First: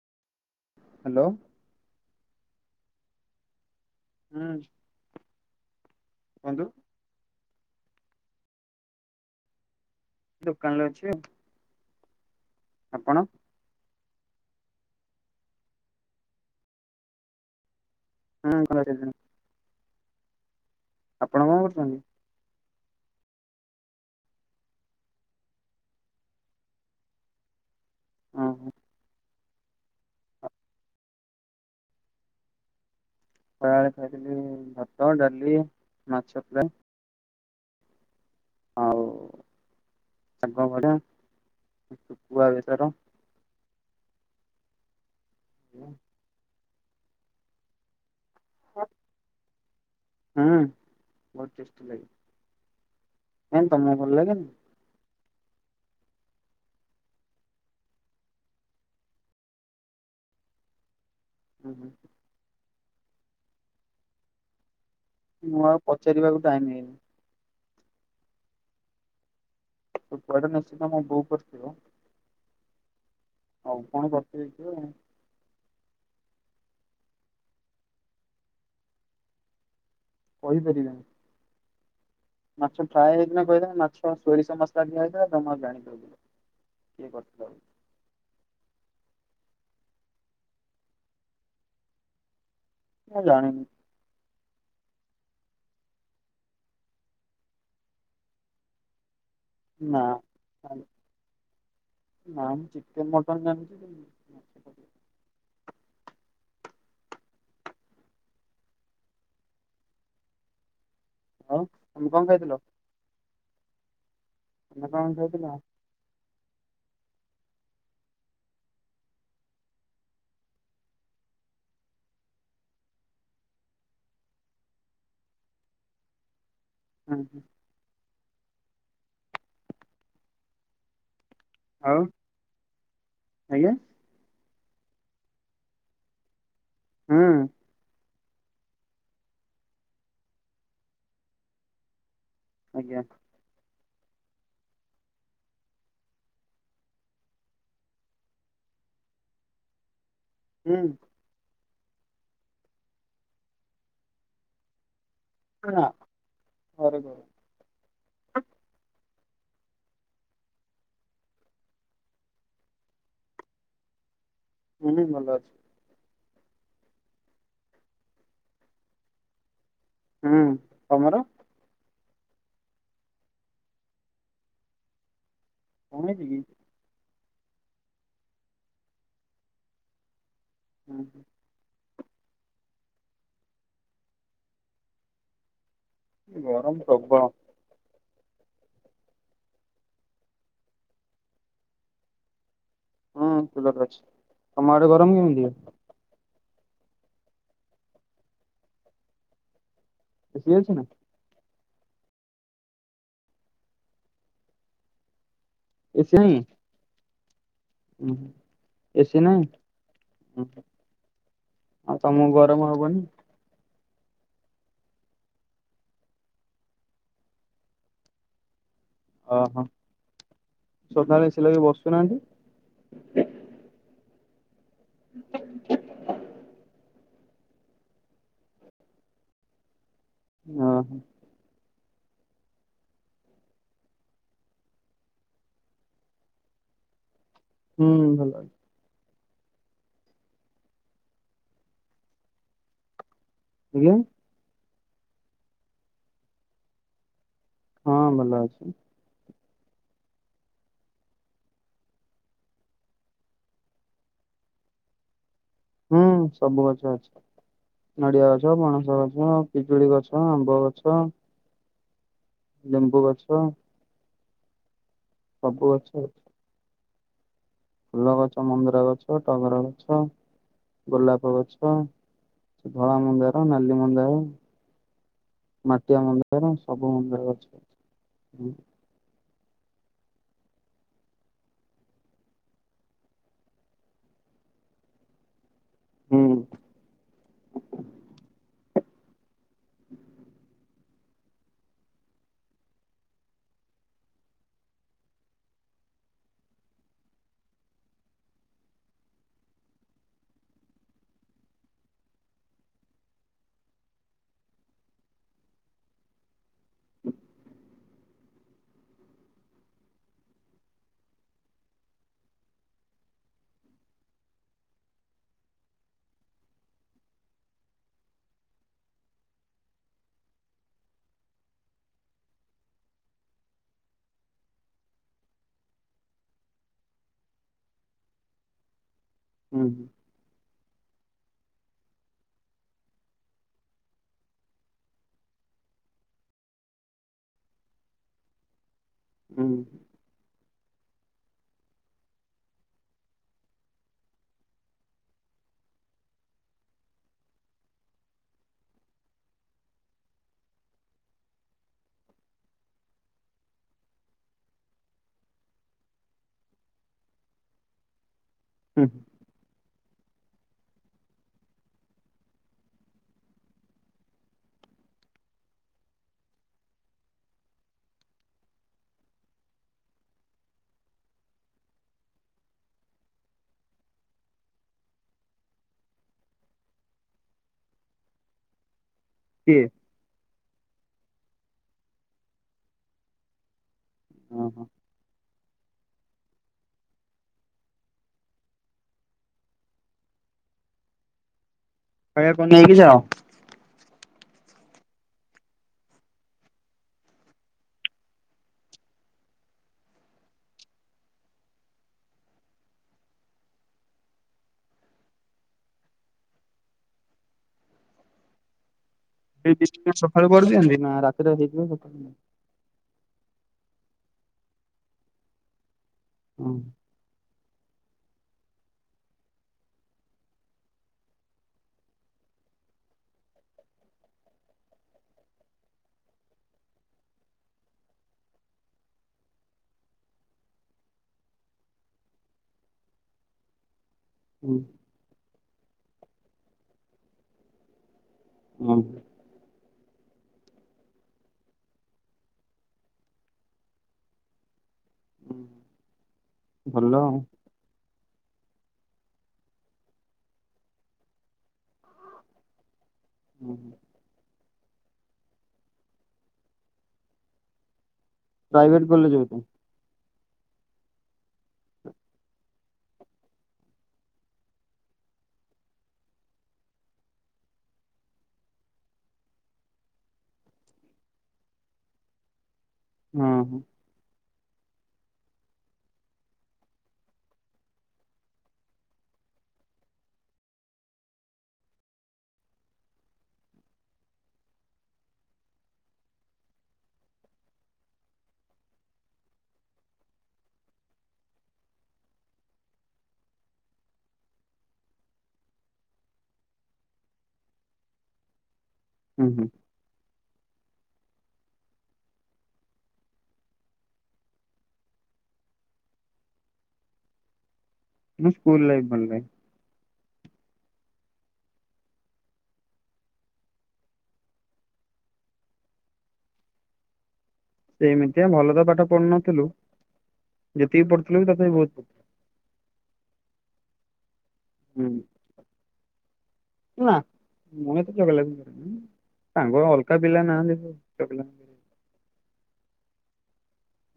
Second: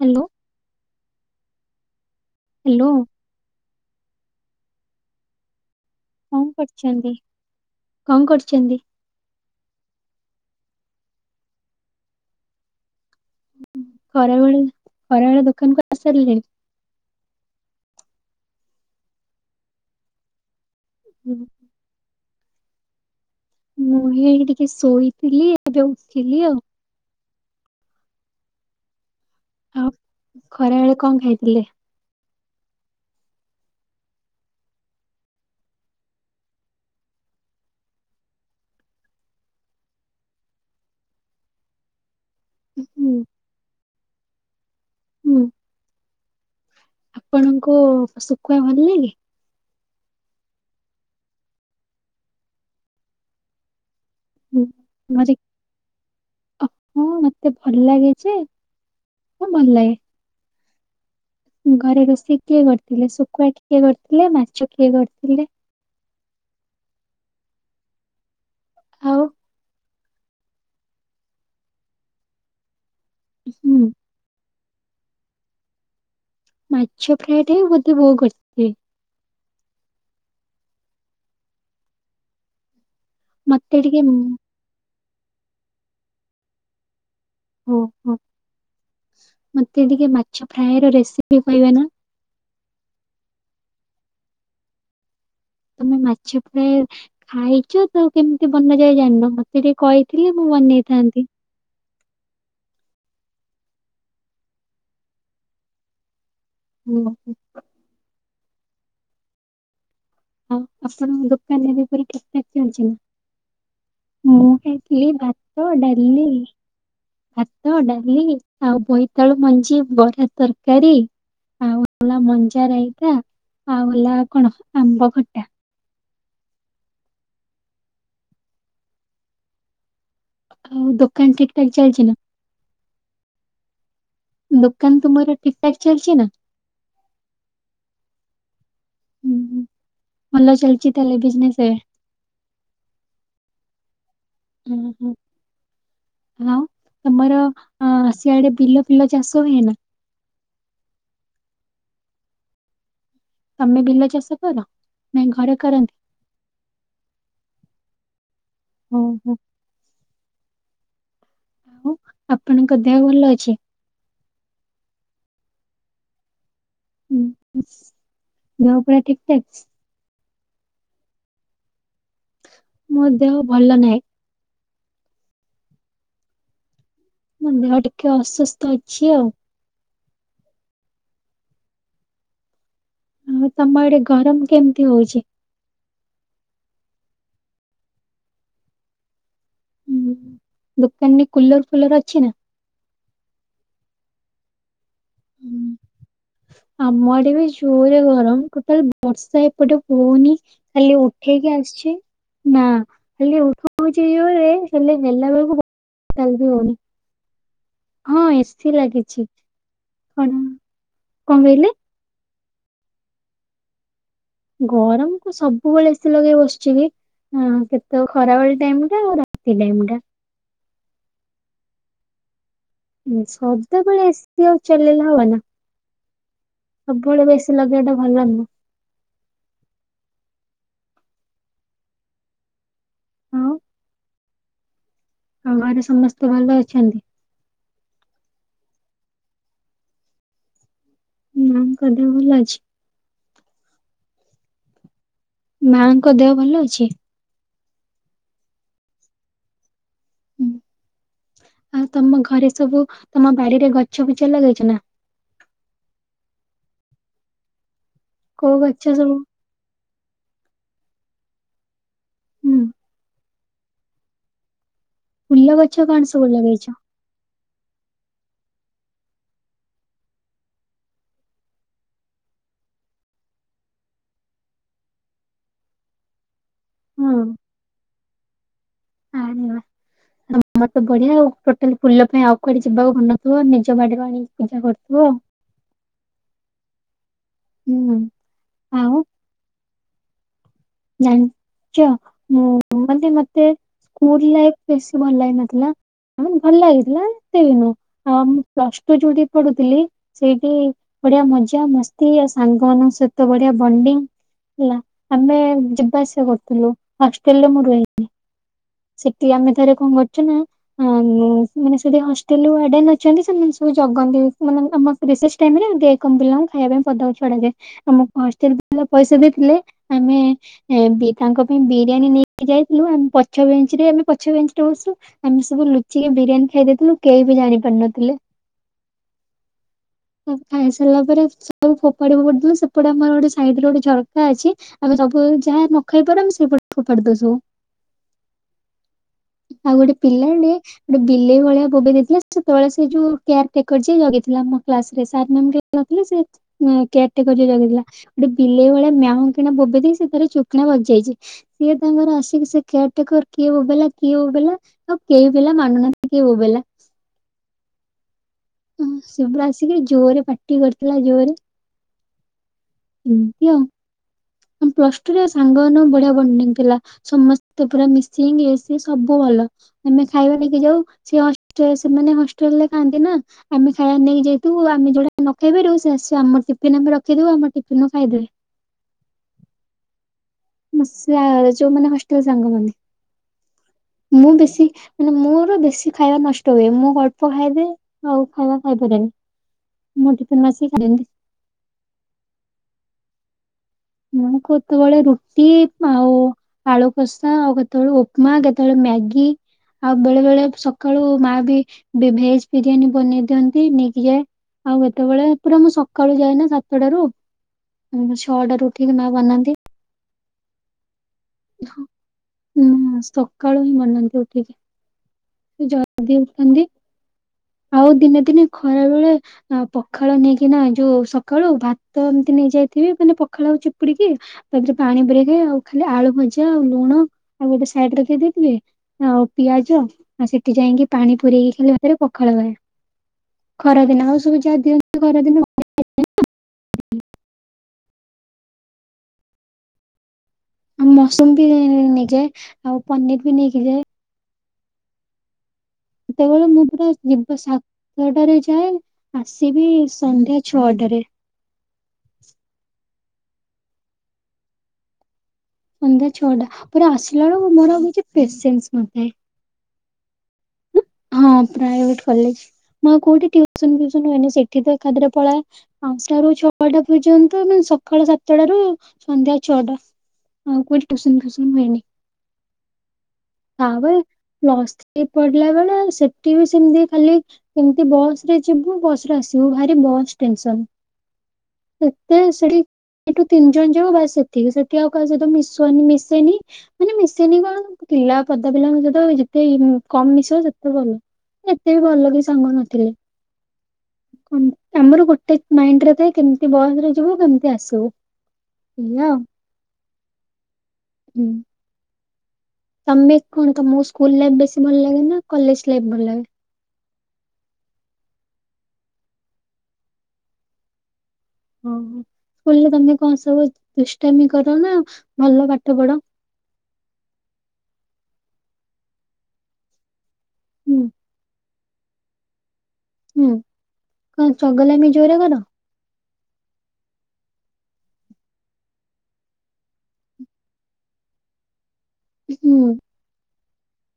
Hello hello hello ହୁଁ। କଣ କୁହନ୍ତୁ କରିଛନ୍ତି? କଣ କରଛନ୍ତି? ଦୋକାନ ରେ ଅଛି ଆଉ। ଆପଣ? ଖରାବେଳେ ଖରାବେଳେ ଦୋକାନ କ ଆସାରିଲେ। ହଁ କଲଜ [unintelligible] ଆପଣ କଣ କରୁଛନ୍ତି? ମୁଁହି ଟିକେ ଶୋଇଥିଲି ଏବେ ଉଠଥିଲି ଆଉ। ଓ ହୋ। ଆଉ ଖରା ବେଳେ କଣ ଖାଇଥିଲେ? ଖଳାବେଳେ ଖାଇଥିଲି ଭାତ, ଡାଲି, ମାଛ ଫ୍ରାଏ। ହଉ ସାଙ୍ଗ ବଡ କୁଆବେଚାର ହୁଁ ହୁଁ। ଆପଣଙ୍କୁ ପୁ କୁହ ଭଲ ଲଗେ? ହୁଁ ବହୁତ ଟେଷ୍ଟି ଲାଗେ। ତମ ହଁ ମରେ ଅ ହଁ ମତେ ଭଲ ଲାଗେ ଯେ, ହଁ ଭଲ ଲାଗେ। ଘରେ ରୋଷେଇ କିଏ କରି ଥିଲେ ଶୁଖୁଆ ଟ କିଏ କରିଥିଲେ ମାଛ କିଏ କରିଥିଲେ? ମୁଁ ଆଉ ପଚାରିବାକୁ ଟାଇମ୍ ହେଇନି। ଆଉ ପଢନ ନି ସିଧ ମୁ ବହୁ କରଥିଲ। ଆଉ ହୁଁ କଣ କରିଥିଲେ? ହୁଁ। ମାଛ ଫ୍ରାଏଟା ବୋଧେ ବୋଉ କରଛି। କହିପାରିବା ନି। ମାଛ। ଫ୍ରାଏ ହେଇଦିନ କହିଲା ମତେ ଟିକେ ମାଛ ସୋରି ମସଲା ଦିଆ କିରା ତମର ଜାଣିପାରିଲିନି କିଏ କରି ଓହୋ ମତେ ଟିକେ ମାଛ ଫ୍ରାଏ ର ରେସିପି କହିବେ ନା। ମୁଁ ଜାଣିନି। ତମେ ମାଛ ଫ୍ରାଏ ଖାଇଚ ତ କେମିତି ବନା ଯାଏ ଜାଣିନ ମ ସେ ଟିକେ ନା କହିଥିଲେ ମୁଁ ବନେଇଥାଆନ୍ତି। ନା ମୁଁ ଚିକେନ ମଟନ୍ ଜଣିଛି କିନ୍ତୁ ହୁଁ। ହଁ। ଆପଣଙ୍କ ଆଉ ଦୋକାନରେ ବେପାର ତମେ କଣ ଖାଇଥିଲ? ଠିକଠାକ ଚାଲଛି। ମୁଁ ତମେ ଖାଇଥିଲି କଣ ଖାଇଥିଲ? ଭାତ ଡାଲି ଭାତ ଡାଲି ଆଉ ବୋଇତାଳୁ ମଞ୍ଜି ବରା ତରକାରୀ ଆଉ ହେଲା ମଞ୍ଜା ରାଇତା ଆଉ ହେଲା କଣ ଆମ୍ବ। ଖଟା ହୁଁ ହୁଁ। ହଉ ଦ କଣ ଠିକ୍ ଠାକ୍ ଆଉ ଚାଲିଛି ନା। ଆଜ୍ଞା। ଦୋକାନ ତୁମର ଠିକ୍ ଠାକ୍ ଚାଲିଛି ନା। ହୁଁ। ହୁଁ ହୁଁ ଭଲ ଚାଲିଛି ତାହେଲେ ବିଜନେସେ ଆଜ୍ଞା। ହ ହୁଁ ଆଉ ତମର ଆସିବା ଆଡେ ବିଲ ଫିଲ ଚାଷ ହୁଏ ନା। ହୁଁ। ତମେ ବିଲ ଚାଷ କର। ନାଇଁ ଘରେ ହଁ କରନ୍ତି? ବର [unintelligible] ହ ଓ ହୋ। ଆଉ ଆପଣଙ୍କ ଦେହ ଭଲ ଅଛି। ହଁ ଭଲ ଅଛି। ହୁଁ ଗାଁ ପୁରା ଠିକ୍ ଠାକ୍। ହୁଁ ତମର। ମୋ ଦେହ ଭଲ ନାହିଁ। କଣ ହେଇଛିକି? ମୋ ଦେହ ଟିକେ ଅସୁସ୍ଥ ଅଛି ଆଉ। ହୁଁ ହୁଁ। ହଁ ତମ ଆଡେ ଗରମ କେମିତି ହଉଛି। ଗରମ ପ୍ରବଳ। ହୁଁ ଦୋକାନରେ କୁଲର ଫୁଲର ଅଛି ନା। ହଁ କୁଲର ଅଛି। ତମ ଆଡେ ଗରମ କେମିତି। ଉଁ, ଆମ ଆଡେ ବି ଜୋରେ ଗରମ୍। ଟୋଟାଲ ବର୍ଷା ଏପଟେ ହଉନି ଏସି ଅଛି ନା ଖାଲି ଉଠେଇକି ଆସ ଅଛି ନା ଖାଲି ଉଠଉଛି ଜୋରେ ହେଲେ ହେ଼ଲା ବେଳକୁ ଏସି ନାହିଁ ଟାଙ୍ଗି ହଉନି। ଉଁ ହଁ ହୁଁ ଏସି ଏସି ଲାଗିଛି ନାହିଁ କଣ କଣ ଉଁ ହୁଁ କହିଲେ? ଆଉ ତମକୁ ଗରମ ହବନି। ଗରମ କୁ ସବୁବେଳେ ଏସିି ଲଗେଇ ବସିଛି କି କେତେ ଖରାବେଳେ ଟାଇମ ଟା ଆଉ ରାତି ଓହୋ ଟାଇମ୍ ଟା। ସଦାବେଳେ ଏସି ଲଗେଇ ବସୁ ନାହାଁନ୍ତି। ସଦାବେଳେ ଏସି ଆଉ ଚଲେଇଲେ ହବନି। ସବୁବେଳେ ବା ଏସି ଲଗେଇବା ଟା ଭଲ ନୁହଁ। ଓହୋ। ହୁଁ। ଆଉ ଘରେ ସମସ୍ତେ ଭଲ ଅଛନ୍ତି? ହୁଁ ଭଲ ଅଛନ୍ତି। ମାଆଙ୍କ ଦେହ ଭଲ ଅଛି? ଆଜ୍ଞା? ମାଆଙ୍କ ଦେହ ଭଲ ଅଛି? ହଁ ଭଲ ଅଛି। ହଁ ଆଉ ତମ ଘରେ ସବୁ ତମ ବାଡିରେ ଗଛ ବୁଛ ଲଗେଇଛ ନା? ହୁଁ ସବୁ ଗଛ ଅଛି। ନଡିଆ କୋଉ ଗଛ, ପଣସ ସବୁ? ଗଛ, ପିଜୁଳି ଗଛ ହଁ ଆମ୍ୱ ଗଛ ହୁଁ ଲେମ୍ବୁ ଗଛ [inaudible] ଫୁଲ ଗଛ କଣ ସବୁ ଲଗେଇଛ? ଫୁଲ ଗଛ ମନ୍ଦାର ଗଛ, ଟଗର ଗଛ, ଗୋଲାପ ଗଛ, ଧଳା ମନ୍ଦାର, ନାଲି ମନ୍ଦାର, ମାଟିଆ ମନ୍ଦାର ସବୁ ହଁ ମନ୍ଦାର ଗଛ ଅଛି। ତମର ତ ବଢିଆ ଆଉ ଟୋଟାଲି ଫୁଲ ପାଇଁ ଆଉ କୁଆଡେ ଯିବାକୁ ପଡୁ ନଥିବ ନିଜ ବାଡିରୁ ଆଣିକି ପୂଜା କରୁଥିବ ଆଉ। ହୁଁ। ହୁଁ। [inaudible] ଜାଣିଛ ମାନେ ମତେ ସ୍କୁଲ ଲାଇଫ୍ ବେଶୀ ଭଲ ଲାଗିନଥିଲା ତାମାନେ ଭଲ ଲାଗିଥିଲା ଏତେ ବି ନୁହଁ। ଆଉ ମୁଁ ପ୍ଲସ୍ ଟୁ ଯୋଉଠି ପଢୁଥିଲି ସେଇଠି ବଢିଆ ମଜା ମସ୍ତି ଆଉ ସାଙ୍ଗମାନଙ୍କ ସହିତ ବଢିଆ ବଣ୍ଡିଙ୍ଗ ହେଲା ଆମେ ଯିବା ଆସିବା କରୁଥିଲୁ ହଷ୍ଟେଲ ରେ ମୁଁ ରୁହେନି। ସେଠି ଆମେ ଥରେ କଣ କରୁଛୁ ନା ମାନେ ସେଠି ହଷ୍ଟେଲର ୱେଡେର୍ନ ଅଛନ୍ତି ସେମାନେ ସବୁ ଜଗନ୍ତି ମାନେ ଆମ ରିସେସ ଟାଇମ୍ ରେ ଡେ କମ ପିଲାଙ୍କୁ ଖାଇବା ପାଇଁ ପଦାକୁ ଛଡାଯାଏ। ଆମକୁ ହଷ୍ଟେଲ ପିଲା ପଇସା ଦେଇଥିଲେ ଆମେ ତାଙ୍କ ପାଇଁ ବିରିୟାନୀ ନେଇକି ଯାଇଥିଲୁ ଆମେ ପ ପଛ ବେଞ୍ଚରେ ଆମେ ପଛ ବଞ୍ଚରେ ବସୁ ଆମେ ସବୁ ଲୁଚିକି ବିରିୟାନୀ ଖାଇ ଦେଇଥିଲୁ କେହିବି ଜାଣି ପାର ନଥିଲେ। କଣ ଖାଇ ସରିଲା ପରେ ସବୁ ଫୋପାଡି ଫୋପାଡି ଦେଲେ ସେପଟେ ଆମର ଗୋଟେ ସାଇଡ୍ ରେ ଗୋଟେ ଝରକା ଅଛି ଆମେ ସବୁ ଯାହା ନଖାଇପାଡୁ ଆମେ ସେପଟେ ଫୋପାଡି ଦଉ ସବୁ। ହୁଁ ଆଉ ଗୋଟେ ପିଲାବେଳେ ଗୋଟେ ବିଲେଇ ଭଳିଆ ବୋବେଇ ଦେଇଥିଲା ସେତେବେଳେ ସେ ଯୋଉ କେୟାର ଟେକର ଯିଏ ଜଗିଥିଲା ଆମ କ୍ଲାସ୍ ରେ ସାର୍ ମ୍ୟାମ କେହି ନଥିଲେ ସେ କେୟାର ଟେକର ଯିଏ ଜଗିଥିଲା ଗୋଟେ ବିଲେଇ ଭଳିଆ ମିଆଉଁ କିନା ବୋବେଇ ଦେଇକି ସେ ତାର ଚୁପ୍ କିନା ବସିଯାଇଛି ସିଏ ତାଙ୍କର ଆସିକି ସେ କେୟାର ଟେକର କିଏ ବୋବେଇଲା କିଏ ବୋବେଇଲା ଆଉ କେହି ପିଲା ମାନୁନାହାଁନ୍ତି କିଏ ବୋବେଇଲା। ହଁ ହୁଁ ସେ ପୁରା ଆସିକ ଜୋରେ ପାଟି କରିଥିଲା ଜୋରେ ଏମିତି ଆଉ ପ୍ଲସଟୁରେ ସାଙ୍ଗମାନଙ୍କ ବଢିଆ ବଣ୍ଡି ଥିଲା ସମସ୍ତେ ପୁରା ମିସୀଙ୍ଗି ସବୁ ଭଲ ଆମେ ଖାଇବା ନେଇକି ଯାଉ ସେ ସେମାନେ ହଷ୍ଟେଲରେ ଖାଆନ୍ତି ନା ଆମେ ଖାଇବା ନେଇକି ଯାଇ ଆମେ ଯୋଉଟା ନଖାଇ ପାରିବୁ ସେ ଆସିକି ଆମ ଟିପିନିରେ ଆମେ ରଖିଥିବୁ ଆମ ଟିପିନିରୁ ଖାଇଦେବେ। କିଏ ମୋ ସିୟା ଯୋଉ ମାନେ ହଷ୍ଟଲ ସାଙ୍ଗମାନେ ମୁଁ ଓହୋ। ବେଶୀ ମାନେ ମୋର ବେଶୀ ଖାଇବା ନଷ୍ଟ ହୁଏ ମୁଁ ଅଳ୍ପ ଖାଇଦିଏ ଆଉ ଖାଇବା ଖାଇପାରେନି ମୋ ଟିପିନିରୁ ଆସିକି ଖାଇ ଦିଅନ୍ତି। ଖାଇବା କଣ ନେଇକି ଯାଅ? ମୁଁ କେତେବେଳେ ରୁଟି ଆଉ ଆଳୁ କଷା ଆଉ କେତେବେଳେ ଉପମା କେତେବେଳେ ମ୍ୟାଗି ଆଉ ବେଳେ ବେଳେ ସକାଳୁ ମା ବି ଭେଜବିରିୟାନୀ ବନେଇ ଦିଅନ୍ତି ନେଇକି ଯାଏ ଆଉ କେତେବେଳେ ପୁରା ମୁଁ ସକାଳୁ ଯାଏନା ସାତଟାରୁ ଛଅଟାରୁ ଉଠିକି ମା ବନାନ୍ତି। ଘରେ ପଢୁଚନ୍ତି ନା ରା ଧ ମଳ ମାସ। ସକାଳୁ ହିଁ ମାନନ୍ତି ଉଠିକି ଆଗେ ହଁ ଉଠନ୍ତି। ଆଉ ଦିନେ ଦିନେ ଖରାବେଳେ ପଖାଳ ନେଇକିନା ଯୋଉ ସକାଳୁ ଭାତ ଏମିତି ନେଇ ଯାଇଥିବି ମାନେ ପଖାଳକୁ ଚିପୁଡିକି ତା ଦେହରେ ପାଣି ପୁରେଇକି ଆଉ ଖାଲି ଆଳୁ ଭଜା ଆଉ ଲୁଣ ଆଉ ଗୋଟେ ସାଇଡ୍ ଦେଇ ଦେଇଥିବେ ଆଉ ପିଆଜ ସେଠି ଯାଇକି ପାଣି ପୁରେଇକି ଖାଲି ଭାତରେ ପଖାଳ ଖାଏ ଖରା ଦିନ ଆଉ ସବୁ ହୁଁ ଯାହା ଦିଅନ୍ତି ଖରା ଦିନ ହଁ। ଆଉ ମସୁରୁମ୍ ବି ନେଇଯାଏ ଆଉ ପନିରବି ନେଇକି ଯାଏ। ହୁଁ। ସେତେବେଳେ ମୁଁ ପୁରା ଯିବ ସା ଛଅଟାରେ ଯାଏ ଆସିବି ସନ୍ଧ୍ୟା ଛଅଟାରେ। ହୁଁ ହୁଁ। ସନ୍ଧ୍ୟା ଛଅଟା ପୁରା ଆସିଲା ବେଳକୁ ମୋର ଆଉ କିଛି ପେସେନ୍ସ ପ୍ରାଇଭେଟ କଲେଜ ନଥାଏ। ବୋଧେ ହଁ ପ୍ରାଇଭେଟ୍ କଲେଜ ମୁଁ ଆଉ କୋଉଠି ଟିଉସନ ଫିଉସନ ହୁଏନି ସେଠିତ ଏକାଥରେ ପଳାଏ ପାଞ୍ଚଟାରୁ ଛଟା ପର୍ଯ୍ୟନ୍ତ ସକାଳ ସାତଟାର ସନ୍ଧ୍ୟା ଛଅଟା ଆଉ କୋଉଠି ଟିଉସନ ଫିଉସନ ହୁଏନି। ହଁ ହଁ [unintelligible] ପ୍ଲସଥ୍ରି ପଡିଲା ବେଳେ ସେଠିବି ସେମିତି ଖାଲି ସେମିତି ବସ୍ ରେ ଯିବୁ ବସ୍ ରେ ଆସିବୁ ଭାରି ବସ୍ ଟେନସନ୍ ସେତେ ସେଢି ଏଠୁ ତିନି ଜଣ ଯିବୁ ବାସ୍ ସେତିକି ସେଠି ଆଉ କାହା ସହିତ ମିଶୋ ମିଶେନି ମାନେ ମିଶେନି କଣ ପିଲା ପଦା ପିଲାଙ୍କ ସହିତ ଯେତେ କମ୍ ମିଶିବ ସବୁ ଭଲ ଏତେବି ଭଲ କେହି ସାଙ୍ଗ ନଥିଲେ କଣ ଆମର ଗୋଟେ ମାଇଣ୍ଡିରେ ଥାଏ କେମତି ବସରେ ଯିବୁ କେମତି ଆସିବୁ। ଲ ହୁଁ ହୁଁ ହୁଁ ତମେ କଣ ତମ ସ୍କୁଲ ଲାଇଫି ବେଶୀ ଭଲ ଲାଗେନା କଲେଜ ଲାଇଫି ଭଲ ଲାଗେ। ମୁଁ ସ୍କୁଲ ଲାଇଫ ବଲେ ଓହୋ ସ୍କୁଲରେ ତମେ କଣ ସବୁ ଦୁଷ୍ଟାମି କର ନା ଭଲ ପାଠ ପଢ? ସେ ଏମିତିଆ ଭଲ ତ ପାଠ ପଢୁନଥିଲୁ ହୁଁ ଯେତିକି ପଢୁଥିଲେ ବି ତଥାପି ବହୁତ। ହୁଁ, କ ଚଗଲାମି ହୁଁ ଜୋରେ କର? ନା ମୁଁ ତ ଚଗଲାମି ବର ସାଙ୍ଗ ଅଲକା ପିଲା ନା ଦେ ଚକଲା ବ- ହୁଁ।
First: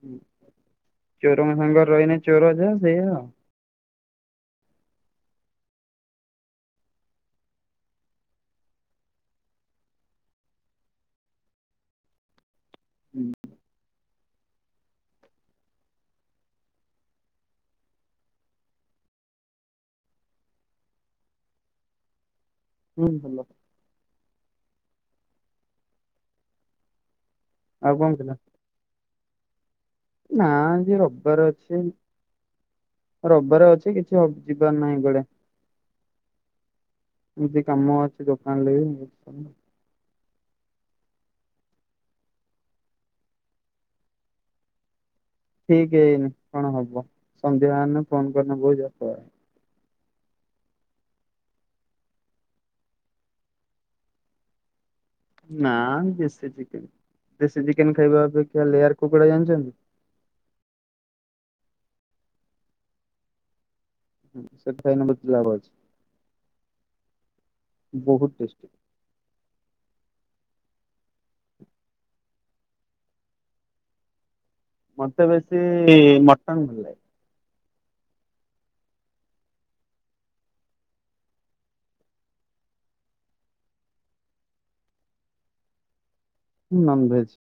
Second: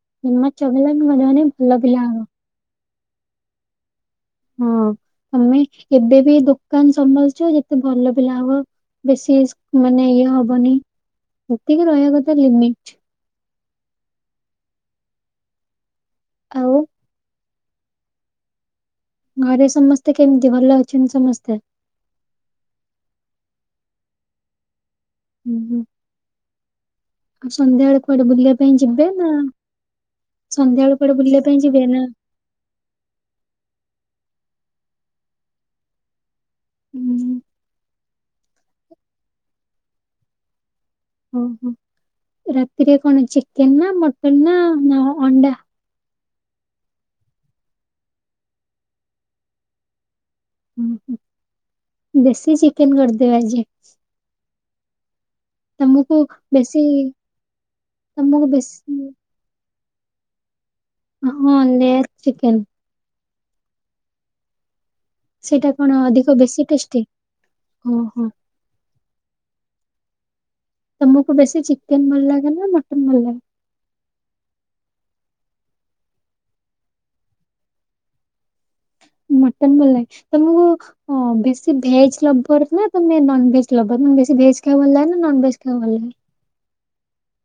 ହୁଁ ଏ ଚଗଲାମି ମନେ ମନେ ଭଲ ପିଲା ହବ। ସେୟା ଆଉ। ହଁ ଆମେ ଏବେ ବି ଦୋକାନ ସମ୍ଭାଳୁଛୁ ଯେତେ ଭଲ ପିଲା ହବ ବେଶୀ ମାନେ ଇଏ ହବନି ଏତିକି ରହିବା କଥା ଲିମିଟ୍। ହୁଁ ଆଉ। ଘରେ ସମସ୍ତେ କେମିତି ଭଲ ଅଛନ୍ତି ସମସ୍ତେ? ହୁଁ ଭଲ। ହୁଁ ହୁଁ। ଆଉ ସନ୍ଧ୍ୟା ବେଳେ କଣ କୁଆଡେ ଥିଲା ବୁଲିବା ପାଇଁ ଯିବେ ନା ନା ସନ୍ଧ୍ୟାବେଳେ ଆଜି କୁଆଡେ ବୁଲିବା ରବିବାର ପାଇଁ ଅଛି ଯିବେ ନା ରବିବାର ଅଛି କିଛିହବ ଯିବାର ନାହିଁ କୁଆଡେ। ହୁଁ ଏମତି କାମ ଅଛି ଦୋକାନରେ ବି। ଓ ହୋ ରାତିରେ କଣ ଚିକେନ ନା ମଟନ ନା ନା ଅଣ୍ଡା? ଠିକ ହେଇନି। କଣ ହବ ସନ୍ଧ୍ୟା ହେଲେ ଫୋନ କରିଲେ ବହୁତ ଯାତ୍ରା। ହ ହଁ ଦେଶୀ ଚିକେନ କରିଦେବେ ଆଜି। ନା ତମକୁ ଦେଶୀ ବେଶୀ ଚିକେନ ଦେଶୀ ଚିକେନ ଖାଇବା ତମକୁ ଅପେକ୍ଷା ବେଶୀ ଲେୟାର କୁକୁଡା ଜାଣିଛନ୍ତି? ହଁ ଲେୟାର ଚିକେନ୍ ହୁଁ ସେ। ସେଇଟା କଣ ଅଧିକ ବେଶୀ ଟେଷ୍ଟି? ଓ ହୋ। ବହୁତ ଟେଷ୍ଟି। ତମକୁ ବେଶୀ ଚିକେନ ଭଲ ଲାଗେ ନା ମଟନ ଭଲ ଲାଗେ? ମତେ ବେଶୀ ମଟନ ଭଲ ଲାଗେ। ମଟନ ଭଲ ଲାଗେ ତମକୁ ବେଶୀ ଭେଜ ଲଭର ନା ତମେ ନନଭେଜ ଲଭର୍ ନା ବେଶି ଭେଜ ଖଇବାକୁ ଭଲ ଲାଗେ ନନଭେଜ ଖାଇବାକୁ ଭଲ ଲାଗେ? ନନଭେଜ।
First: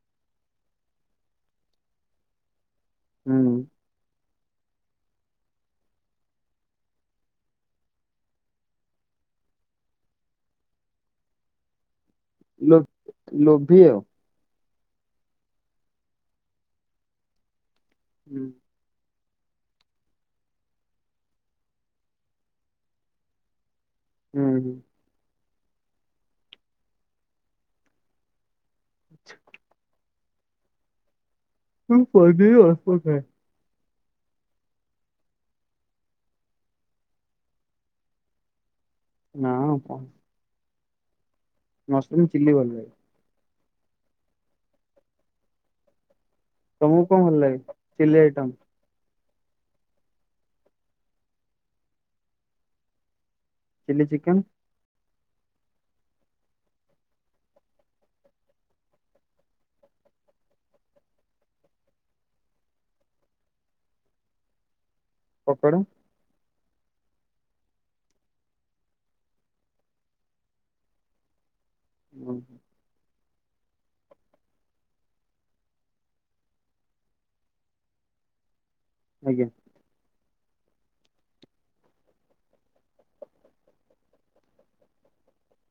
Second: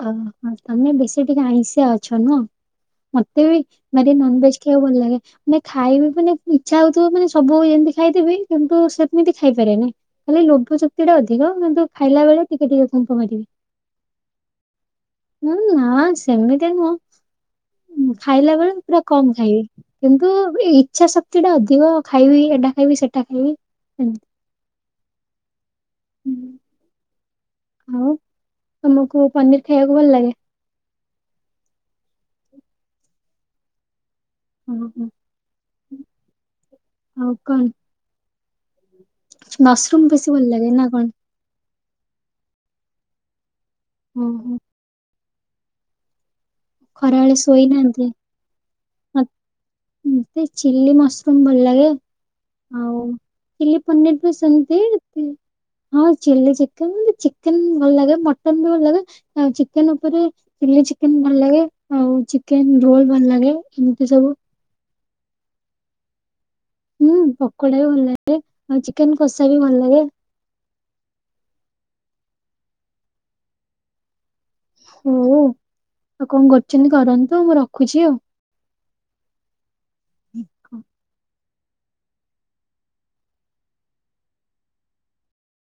ଓ ହୋ ତମେ ବେଶୀ ଟିକେ ଆଇଁଷିଆ ଅଛ ନୁହଁ। ମତେ ହୁଁ। ବି ମାନେ ନନବେଜ୍ ଦେଖିବାକୁ ଭଲ ଲାଗେ ମାନେ ଖାଇବି ମାନେ ଇଚ୍ଛା ହଉଥିବ ମାନେ ସବୁ ଯେମିତି ଖାଇଥବି କିନ୍ତୁ ସେମିତି ଖାଇପାରିବନି ଖାଲି ଲୋଭ ଶକ୍ତି ଟା ଅଧିକ। କିନ୍ତୁ ଖାଇଲା ବେଳେ ଟିକେ ଲୋ ଟିକେ କୁମ୍ପ ମାରିବି। ଲୋଭି ଆଉ ହୁଁ ନାଁ ସେମିତି ନୁହଁ। ହୁଁ ଖାଇଲା ବେଳେ ପୁରା କମ ଖାଇବି କିନ୍ତୁ ଏ ଇଚ୍ଛା ଶକ୍ତି ଟା ଅଧିକ ଖାଇବି ଏଟା ଖାଇବି ସେଟା ଖାଇବି। ଏମିତି ହୁଁ ହୁଁ। ହୁଁ। ଆଉ। ତମକୁ ପନିର ଖାଇବାକୁ ଭଲ ଲାଗେ। ମୁଁ ପନିର ଅଳ୍ପ ଖାଏ। ହଁ ହଁ ଆଉ କଣ। ନା ମସରୁମ ବେଶୀ ଭଲ ଲାଗେନା। ହଁ। ମଶରୁମ ଚି଼ଲି ଭଲ ଲାଗେ। ଉଁ ହୁଁ। ତମକୁ କଣ ଭଲ ଲାଗେ ଚି଼ଲି ଆଇଟମ୍? ମ ମତେ ଚି଼ଲ୍ଲୀ ମସରୁମ ଭଲ ଲାଗେ ଆଉ। ଚିଲି ପନିର ବି ସେମତି। ଉଁ ହଁ ଚି଼ଲି ଚିକେନ ବି ଚିକେନ ଭଲ ଲାଗେ ମଟନ ବି ଭଲ ଲାଗେ ଆଉ ଚିକେନ ଉପରେ ଚିଲି ଚିକେନ ଭଲ ଲାଗେ। ଆଉ ଚିକେନ ରୋଲ ଭଲ ଲାଗେ ଏମିତି ସବୁ। ପକୋଡ଼ା। ହୁଁ ପକୋଡ଼ା ବି ଭଲ ଲାଗେ ଆଉ ଚିକେନ କଷା ବି ଭଲ ଲାଗେ। ହୁଁ। ହୋ ଆଉ କଣ କରୁଛନ୍ତି କରନ୍ତୁ ମୁଁ ରଖୁଛି ଆଉ। ଆଜ୍ଞା। [unintelligible] ଖ।